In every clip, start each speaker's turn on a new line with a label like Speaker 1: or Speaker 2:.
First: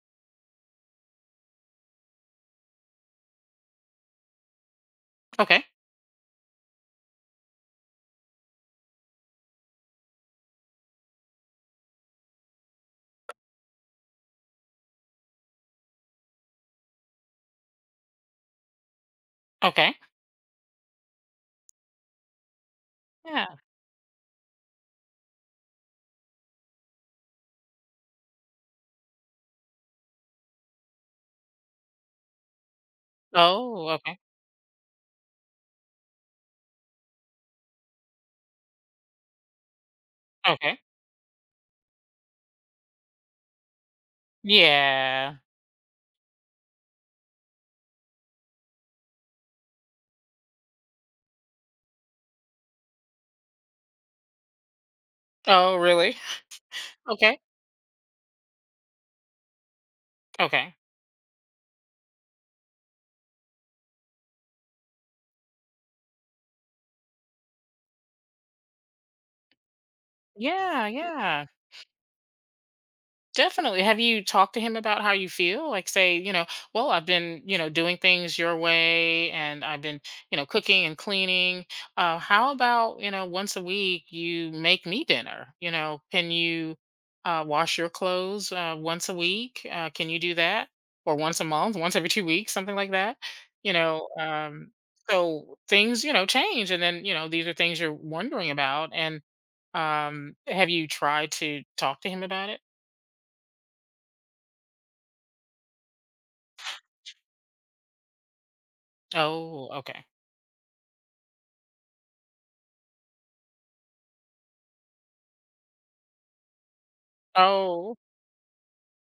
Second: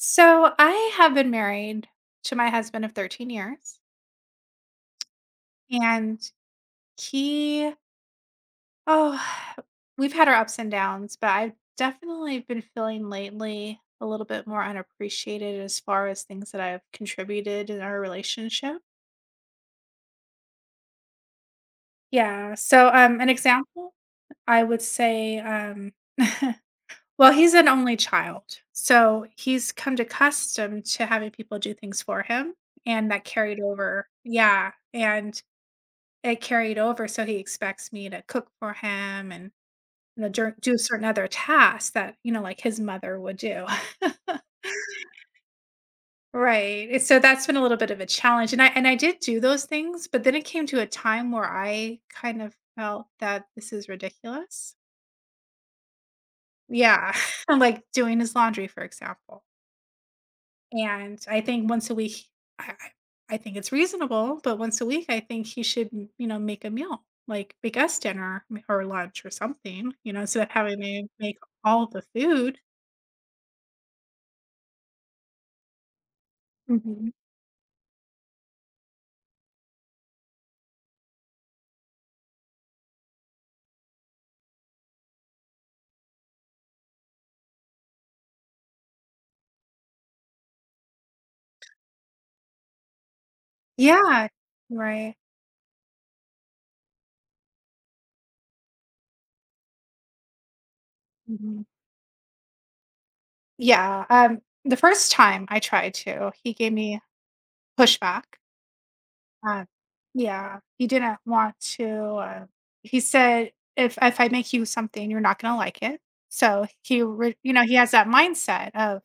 Speaker 1: So I have been married to my husband of 13 years,
Speaker 2: Okay.
Speaker 1: and he oh we've had our ups and downs, but I've definitely been feeling lately a little bit more unappreciated as far as things that I've contributed in our relationship.
Speaker 2: Okay.
Speaker 1: Yeah. So an
Speaker 2: Yeah.
Speaker 1: example I would say. Well, he's an only child. So he's come to accustomed to having people do things for him, and that carried
Speaker 2: Oh,
Speaker 1: over.
Speaker 2: okay.
Speaker 1: Yeah. And it carried over, so he expects me to cook for him and, you know, dur do
Speaker 2: Okay.
Speaker 1: certain other tasks that, you know, like his mother would do.
Speaker 2: Yeah.
Speaker 1: Right, and so that's been a little bit of a challenge, and I did do those things, but then it came to a time where I kind of felt that this is ridiculous.
Speaker 2: Oh, really?
Speaker 1: Yeah,
Speaker 2: Okay.
Speaker 1: like doing his laundry, for example.
Speaker 2: Okay.
Speaker 1: And I think once a week, I I think it's reasonable, but once a week, I think he should, you know, make a meal, like make us dinner or lunch or something, you know, instead of having
Speaker 2: Yeah,
Speaker 1: me make
Speaker 2: yeah.
Speaker 1: all the food.
Speaker 2: Definitely. Have you talked to him about how you feel? Like, say, well, I've
Speaker 1: Mhm.
Speaker 2: been doing things your way, and I've been cooking and cleaning. How about, once a week you make me dinner? Can you wash your clothes once a week? Can you do that? Or once a month, once every 2 weeks, something like that? You know,
Speaker 1: Yeah.
Speaker 2: um,
Speaker 1: Right.
Speaker 2: so things, change. And then, these are things you're wondering about. And have you tried
Speaker 1: Mhm.
Speaker 2: to talk to him about it?
Speaker 1: Yeah. The first time I tried to, he gave me pushback. Uh,
Speaker 2: Oh, okay.
Speaker 1: yeah, he didn't want to, uh he said, "If I make you something, you're not gonna like it." So he re you know, he has
Speaker 2: Oh,
Speaker 1: that mindset of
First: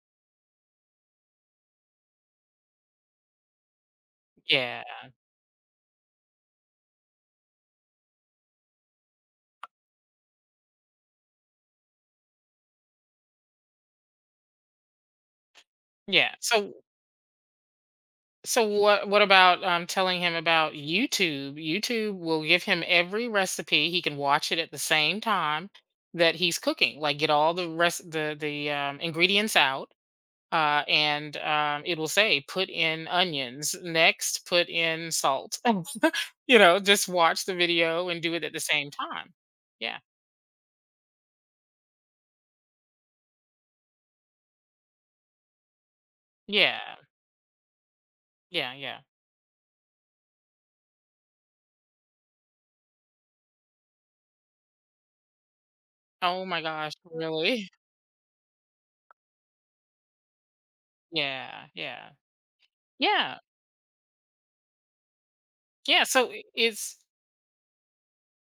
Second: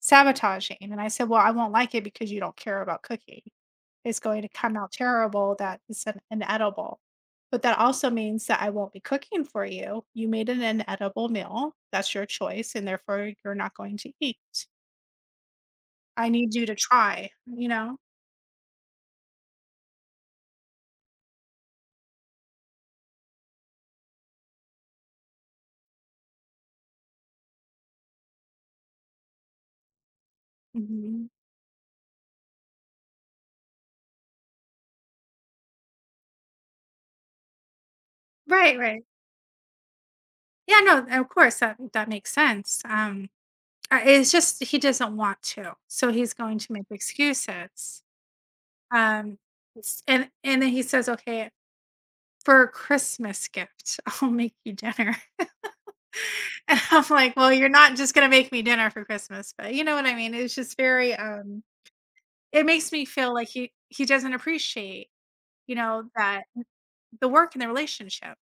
Speaker 1: sabotaging, and I said, "Well, I won't like it because you don't care about cooking. It's going to come
Speaker 2: yeah.
Speaker 1: out terrible. That is an inedible, but that also means that I won't be cooking for you. You made an inedible meal, that's your choice, and therefore you're not going to eat. I
Speaker 2: Yeah.
Speaker 1: need you
Speaker 2: So
Speaker 1: to try," you know?
Speaker 2: so what about telling him about YouTube? YouTube will give him every recipe. He can watch it at the same time that he's cooking. Like get all the rest the ingredients out.
Speaker 1: Mhm.
Speaker 2: And it will say put in onions, next put in salt. Just watch the video and do it at the
Speaker 1: Right,
Speaker 2: same
Speaker 1: right.
Speaker 2: time. Yeah,
Speaker 1: Yeah, no, of course, that makes sense. It's just he doesn't want to, so he's going to make
Speaker 2: yeah,
Speaker 1: excuses.
Speaker 2: yeah, yeah.
Speaker 1: Um, and then he says, "Okay, for a Christmas gift, I'll make you dinner."
Speaker 2: Oh my
Speaker 1: And
Speaker 2: gosh,
Speaker 1: I'm like, "Well, you're
Speaker 2: really?
Speaker 1: not just gonna make me dinner for Christmas, but you know what I mean." It's just very.
Speaker 2: Yeah, yeah.
Speaker 1: It makes me feel
Speaker 2: Yeah.
Speaker 1: like he doesn't appreciate, you
Speaker 2: Yeah.
Speaker 1: know,
Speaker 2: So
Speaker 1: that
Speaker 2: it's,
Speaker 1: the work and the relationship.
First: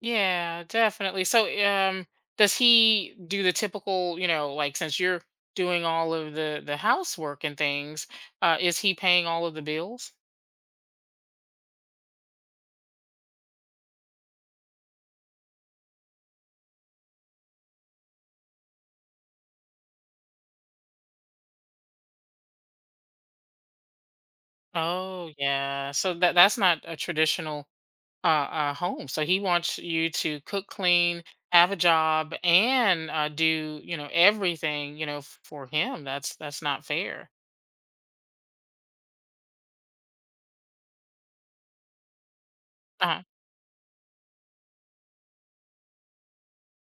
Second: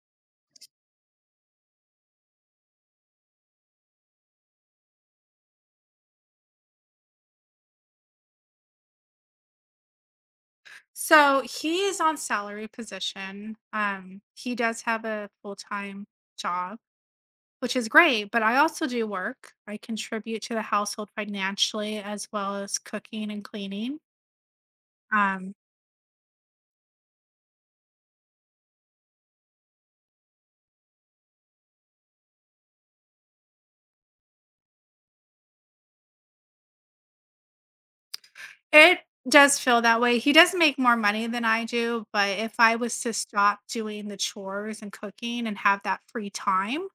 Speaker 2: yeah, definitely. So does he do the typical, like, since you're doing all of the housework and things, is he paying all of the bills?
Speaker 1: So he is on salary position. He does have a full time job, which is great, but I also do work. I contribute to the household financially as well as cooking and cleaning.
Speaker 2: Oh,
Speaker 1: Um,
Speaker 2: yeah. So that's not a traditional home. So he wants you to cook, clean, have a job, and do, everything, for him. That's not fair.
Speaker 1: it does feel that way. He does make more money than I do, but if I was to
Speaker 2: Uh,
Speaker 1: stop doing the chores and cooking and have that free time,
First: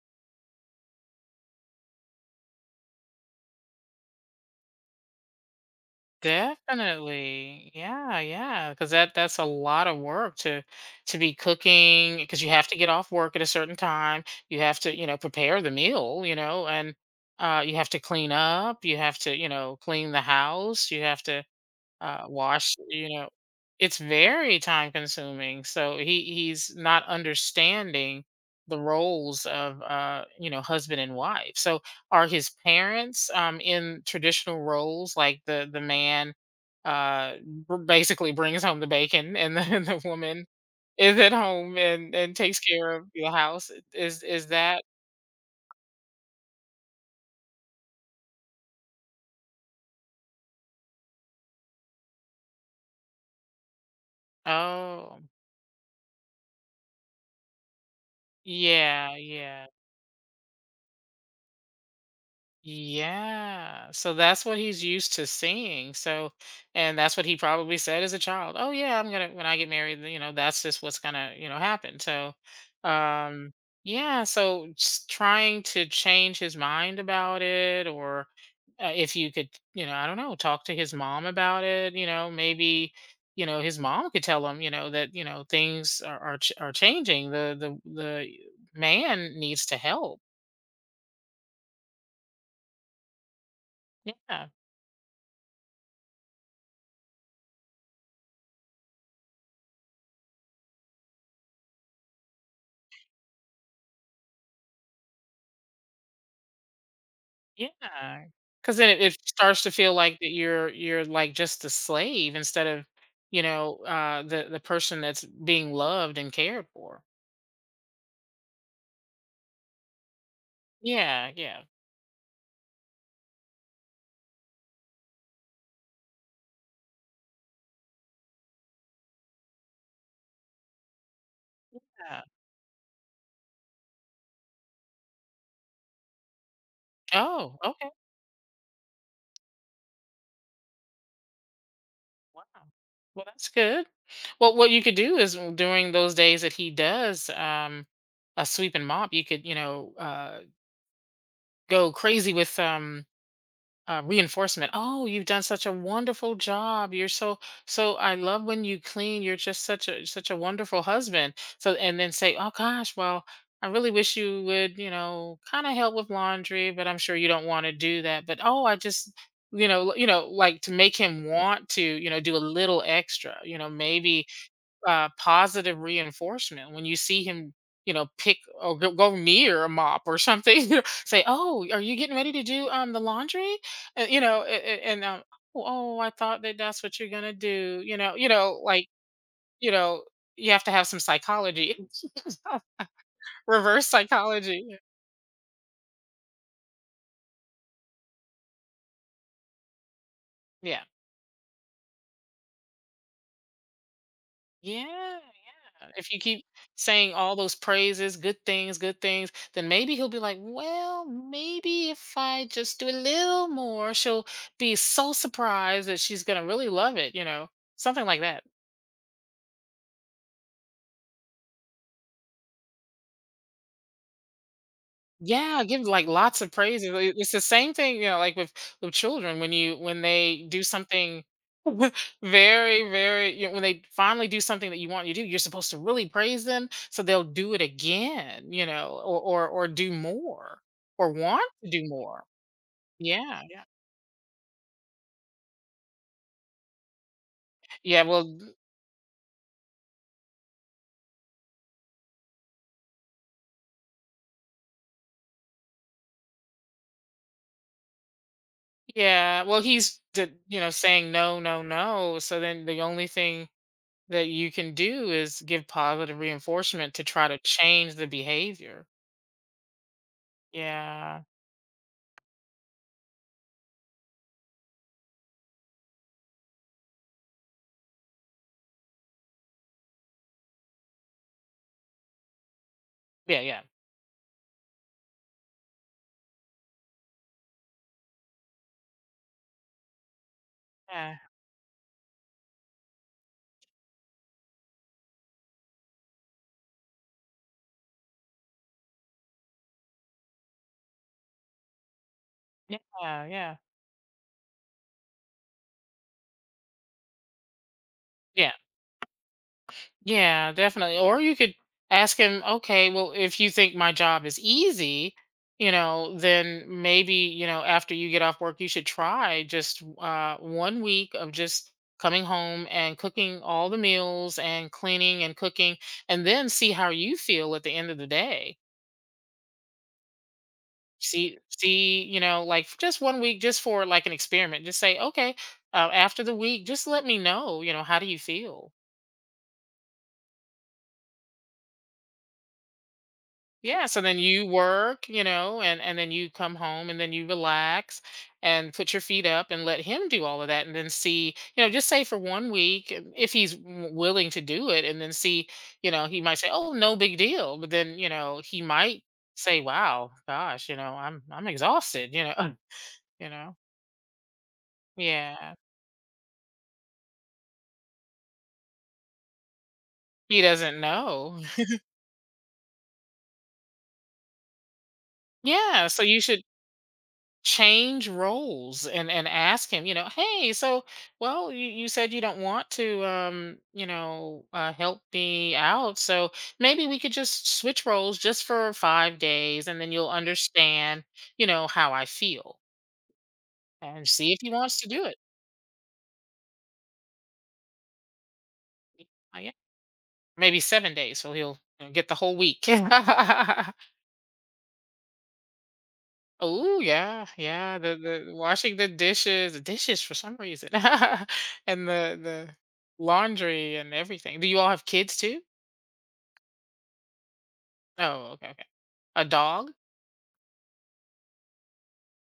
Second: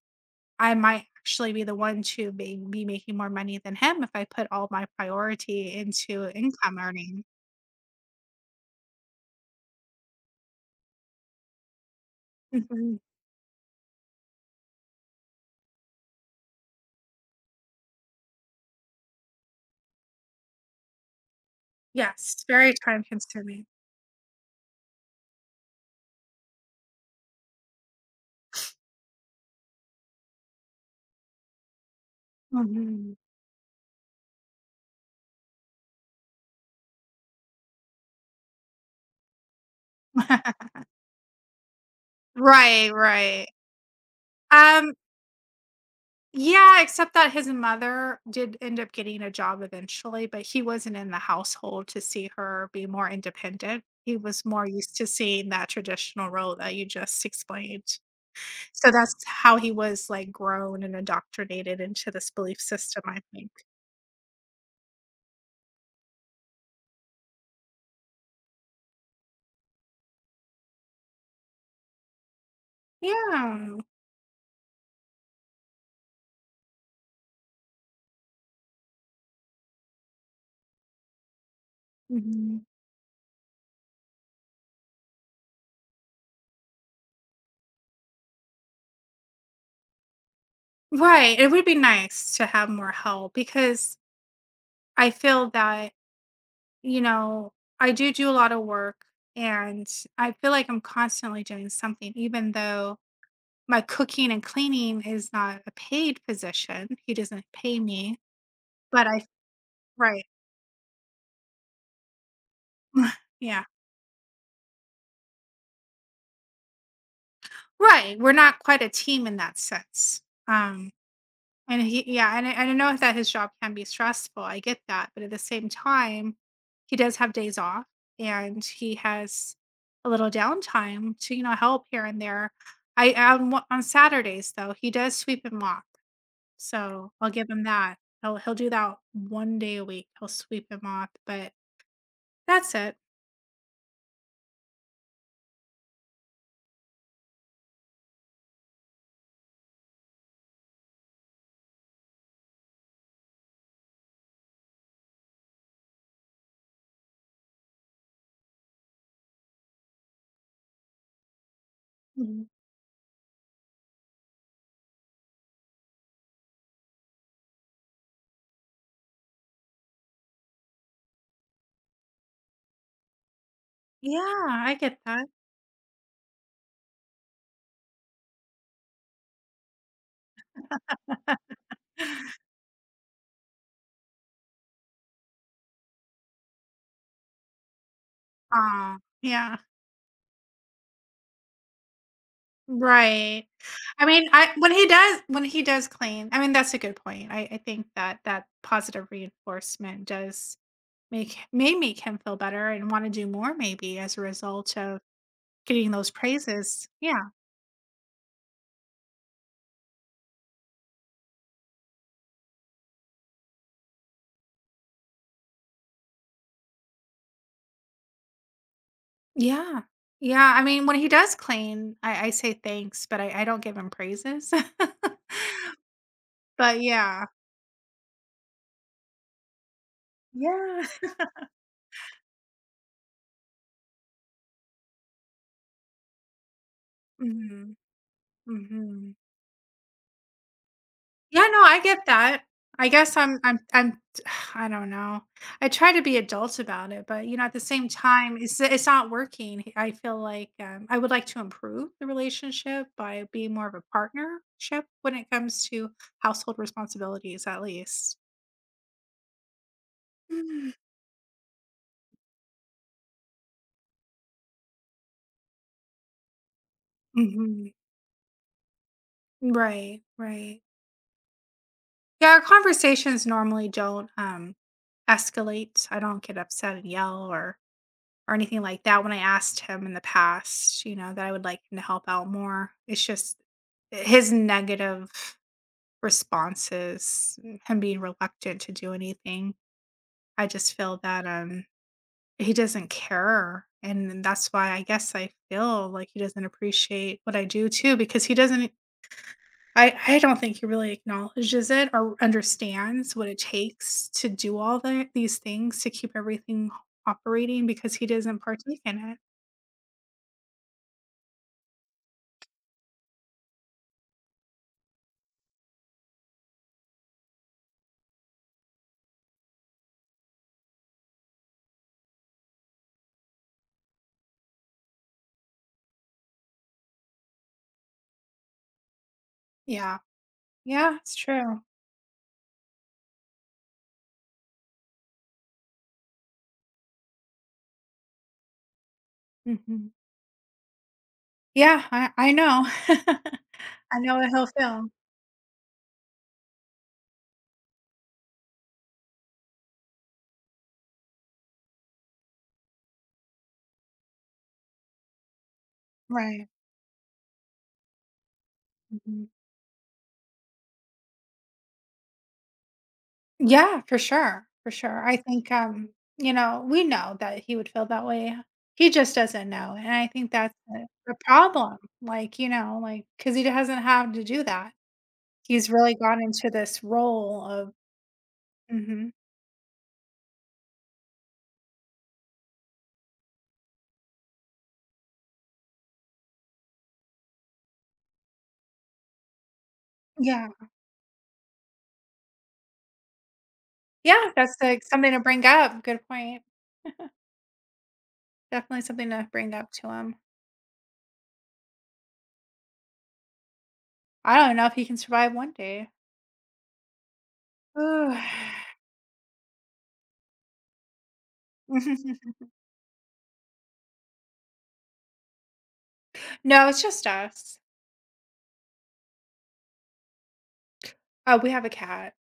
Speaker 1: I might actually be the one to be making more money than him if I put all my priority into income earning.
Speaker 2: Definitely. Yeah, yeah, cuz that's a lot of work to be cooking, because you have to get
Speaker 1: Mhm.
Speaker 2: off work at a certain time. You have to, prepare the meal, and you have to clean up, you have to, clean the house, you have to
Speaker 1: Yes, very
Speaker 2: wash.
Speaker 1: time consuming.
Speaker 2: It's very time consuming. So he's not understanding the roles of, husband and wife. So are his
Speaker 1: Mhm.
Speaker 2: parents, in traditional roles, like the man uh, basically brings home the bacon, and the, and the woman is at home and takes
Speaker 1: Right,
Speaker 2: care of the
Speaker 1: right.
Speaker 2: house? Is that?
Speaker 1: Um, yeah, except that his mother did end up getting a job eventually, but he wasn't in the household to see her be more independent. He was more used to
Speaker 2: Oh,
Speaker 1: seeing that traditional role that you just explained. So that's
Speaker 2: yeah,
Speaker 1: how
Speaker 2: yeah.
Speaker 1: he was like grown and indoctrinated into this belief system, I think.
Speaker 2: Yeah. So that's what he's used to seeing. So, and that's what he probably said as a child. Oh yeah, I'm gonna when I get married, that's just what's gonna, happen. So, um,
Speaker 1: Yeah.
Speaker 2: yeah. So just trying to change his mind about it, or, if you could, I don't know, talk to his mom about it.
Speaker 1: Mhm.
Speaker 2: Maybe, his mom could tell him, that things are changing. The man needs to help.
Speaker 1: Right. It would be nice to have more help because
Speaker 2: Yeah.
Speaker 1: I feel that, you know, I do do a lot of work, and I feel like I'm constantly doing something, even though my cooking and cleaning is not a paid position. He doesn't pay me,
Speaker 2: Yeah, because then it
Speaker 1: but
Speaker 2: it
Speaker 1: I
Speaker 2: starts to feel like
Speaker 1: right.
Speaker 2: that you're, like, just a slave instead of,
Speaker 1: Yeah.
Speaker 2: the person that's being loved and cared for.
Speaker 1: Right, we're not quite a team in that sense. Um,
Speaker 2: Yeah, yeah,
Speaker 1: and he yeah, and I know that his job can be stressful, I get that, but at the same time, he does have days off, and he has a little downtime to, you know, help here and
Speaker 2: yeah.
Speaker 1: there. I on w on Saturdays, though, he does sweep and mop, so I'll give
Speaker 2: Oh,
Speaker 1: him
Speaker 2: okay,
Speaker 1: that. He'll do that 1 day a week, he'll sweep and mop, but
Speaker 2: wow.
Speaker 1: that's it.
Speaker 2: Well, that's good. Well, what you could do is, during those days that he does, a sweep and mop, you could, go crazy with, reinforcement. Oh, you've done such a wonderful job. You're so. I love when you clean. You're just such a wonderful husband. So, and then say,
Speaker 1: Mhm.
Speaker 2: oh gosh, well, I really wish you would, kind of help with laundry, but I'm sure you don't want to do that. But oh, I just, like, to make him want to, do a little extra.
Speaker 1: Yeah,
Speaker 2: Maybe
Speaker 1: I get that.
Speaker 2: positive reinforcement when you see him, pick or go near a mop or something. Say, "Oh, are you getting ready to do the laundry?" And, "Oh, oh, I thought that's what you're gonna do."
Speaker 1: Aw, yeah,
Speaker 2: You know, you have to have some psychology,
Speaker 1: right.
Speaker 2: reverse
Speaker 1: I mean, I
Speaker 2: psychology.
Speaker 1: when he does clean, I mean, that's a good point. I think that that positive reinforcement does
Speaker 2: Yeah.
Speaker 1: make may make him feel better and wanna do more maybe as a result
Speaker 2: Yeah,
Speaker 1: of getting
Speaker 2: yeah.
Speaker 1: those
Speaker 2: If you keep
Speaker 1: praises.
Speaker 2: saying
Speaker 1: Yeah.
Speaker 2: all those praises, good things, then maybe he'll be like, well, maybe if I just do a little more, she'll be so surprised that she's going to really love it, something like that.
Speaker 1: Yeah. Yeah, I mean, when he does clean, I say thanks, but I don't give him praises.
Speaker 2: Yeah, give like lots of
Speaker 1: But
Speaker 2: praises. Like,
Speaker 1: yeah.
Speaker 2: it's the same thing, like, with children, when you when they do
Speaker 1: Yeah.
Speaker 2: something, very, very, when they finally do something that you want you to do, you're supposed to really praise them so they'll do it
Speaker 1: Mhm.
Speaker 2: again,
Speaker 1: Mhm.
Speaker 2: or or do more or want
Speaker 1: Yeah, no,
Speaker 2: to
Speaker 1: I
Speaker 2: do
Speaker 1: get
Speaker 2: more.
Speaker 1: that. I guess I'm
Speaker 2: Yeah,
Speaker 1: I'm
Speaker 2: yeah.
Speaker 1: I'm I don't know. I try to be adult about it, but, you know, at the same
Speaker 2: Yeah,
Speaker 1: time,
Speaker 2: well
Speaker 1: it's not working. I feel like, I would like to improve the relationship by being more of a partnership when it comes to household responsibilities, at least.
Speaker 2: yeah, well he's
Speaker 1: Mm.
Speaker 2: saying no, no, no. So then the only thing that you can do is give positive reinforcement to try to
Speaker 1: Mhm.
Speaker 2: change the behavior.
Speaker 1: Right, right.
Speaker 2: Yeah.
Speaker 1: Yeah, our conversations normally don't, escalate. I don't get upset and yell or anything like that when I asked him in the past, you know, that I would like him to help out more. It's just
Speaker 2: Yeah, yeah.
Speaker 1: his negative responses, him being reluctant to do anything. I just feel
Speaker 2: Yeah.
Speaker 1: that he doesn't care. And that's why I guess I feel like he doesn't appreciate what I do too, because he doesn't I don't think he really acknowledges it or understands
Speaker 2: Yeah,
Speaker 1: what it
Speaker 2: yeah.
Speaker 1: takes to do all these things to keep everything operating because he doesn't
Speaker 2: Yeah.
Speaker 1: partake in it.
Speaker 2: Yeah, definitely. Or you could ask him, okay, well, if you think my job is easy, then maybe, after you get off work, you should try just, 1 week of just coming home and cooking all the meals and cleaning and cooking, and then see how you feel at the end of the day.
Speaker 1: Yeah. Yeah, it's
Speaker 2: See,
Speaker 1: true.
Speaker 2: see, like, just 1 week, just for like an experiment, just say, okay, after the week, just let me know, how do you feel?
Speaker 1: Mhm. Yeah, I know.
Speaker 2: Yeah,
Speaker 1: I
Speaker 2: so
Speaker 1: know
Speaker 2: then
Speaker 1: what
Speaker 2: you
Speaker 1: he'll feel.
Speaker 2: work, and then you come home and then you relax and put your feet up and let him do all of that, and then see, just say for 1 week, if he's willing to do it, and then see, he might
Speaker 1: Right.
Speaker 2: say, "Oh, no big deal." But then, he might
Speaker 1: Mhm.
Speaker 2: say, "Wow, gosh, I'm exhausted," You know.
Speaker 1: Yeah, for sure, for sure. I think,
Speaker 2: Yeah.
Speaker 1: you know, we know that he would feel that way. He just doesn't know, and I think
Speaker 2: He
Speaker 1: that's
Speaker 2: doesn't
Speaker 1: the
Speaker 2: know.
Speaker 1: problem. Like, you know, like because he hasn't had to do that. He's
Speaker 2: Yeah,
Speaker 1: really
Speaker 2: so
Speaker 1: gone
Speaker 2: you should
Speaker 1: into this role of
Speaker 2: change roles and
Speaker 1: mhm.
Speaker 2: and ask him, hey, so, well, you said you don't want to, help me out, so maybe we could just switch roles just for 5 days, and then you'll
Speaker 1: Yeah.
Speaker 2: understand how I feel, and
Speaker 1: Yeah,
Speaker 2: see if he
Speaker 1: that's,
Speaker 2: wants
Speaker 1: like,
Speaker 2: to do
Speaker 1: something
Speaker 2: it.
Speaker 1: to bring up. Good point. Definitely something to
Speaker 2: Yeah.
Speaker 1: bring up to him.
Speaker 2: Maybe 7 days, so he'll, get the whole week.
Speaker 1: I don't know if he can survive one day.
Speaker 2: Oh yeah, yeah. The
Speaker 1: Ooh.
Speaker 2: the washing the dishes, for some reason, and the the laundry and everything. Do you all have kids too?
Speaker 1: No, it's just us.
Speaker 2: Oh, okay, okay. A dog?
Speaker 1: Oh, we have a cat.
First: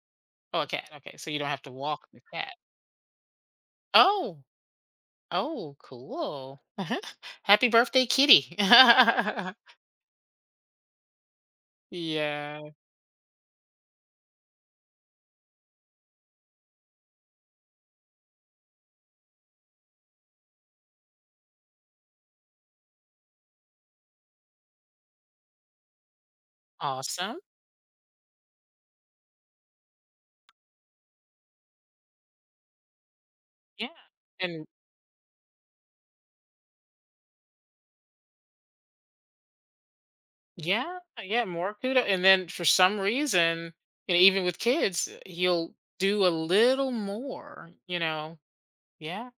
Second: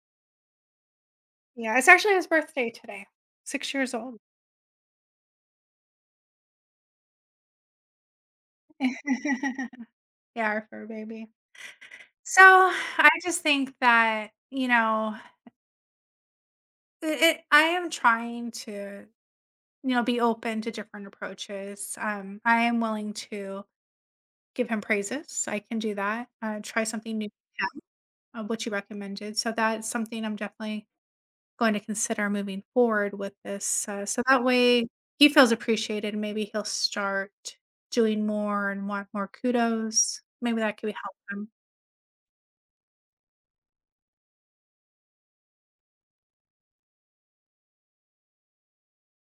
Speaker 2: Oh, a cat. Okay, so you don't have to
Speaker 1: Yeah, it's
Speaker 2: walk
Speaker 1: actually
Speaker 2: the
Speaker 1: his
Speaker 2: cat.
Speaker 1: birthday today. 6 years old.
Speaker 2: Oh, oh, cool. Happy birthday, kitty.
Speaker 1: Yeah, our fur baby. So,
Speaker 2: Yeah,
Speaker 1: I just think that, you know, it I am trying to, you know, be open to different approaches. I am willing to give him praises. I can do that. Try something new
Speaker 2: awesome.
Speaker 1: with which you recommended. So that's something I'm definitely going to consider moving forward with this,
Speaker 2: Yeah,
Speaker 1: so that
Speaker 2: and
Speaker 1: way he feels appreciated, maybe he'll start doing more and want more kudos. Maybe that could
Speaker 2: yeah,
Speaker 1: help
Speaker 2: yeah.
Speaker 1: him.
Speaker 2: More kudos. And then for some reason, even with kids, he'll do a little more. Yeah,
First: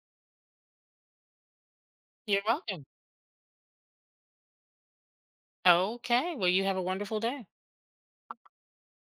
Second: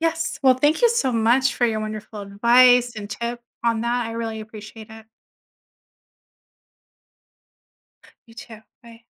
Speaker 1: Yes, well, thank you so much for your wonderful
Speaker 2: you're welcome.
Speaker 1: advice and tip on that, I really appreciate it.
Speaker 2: Okay. Well, you have a wonderful day.
Speaker 1: You too, bye.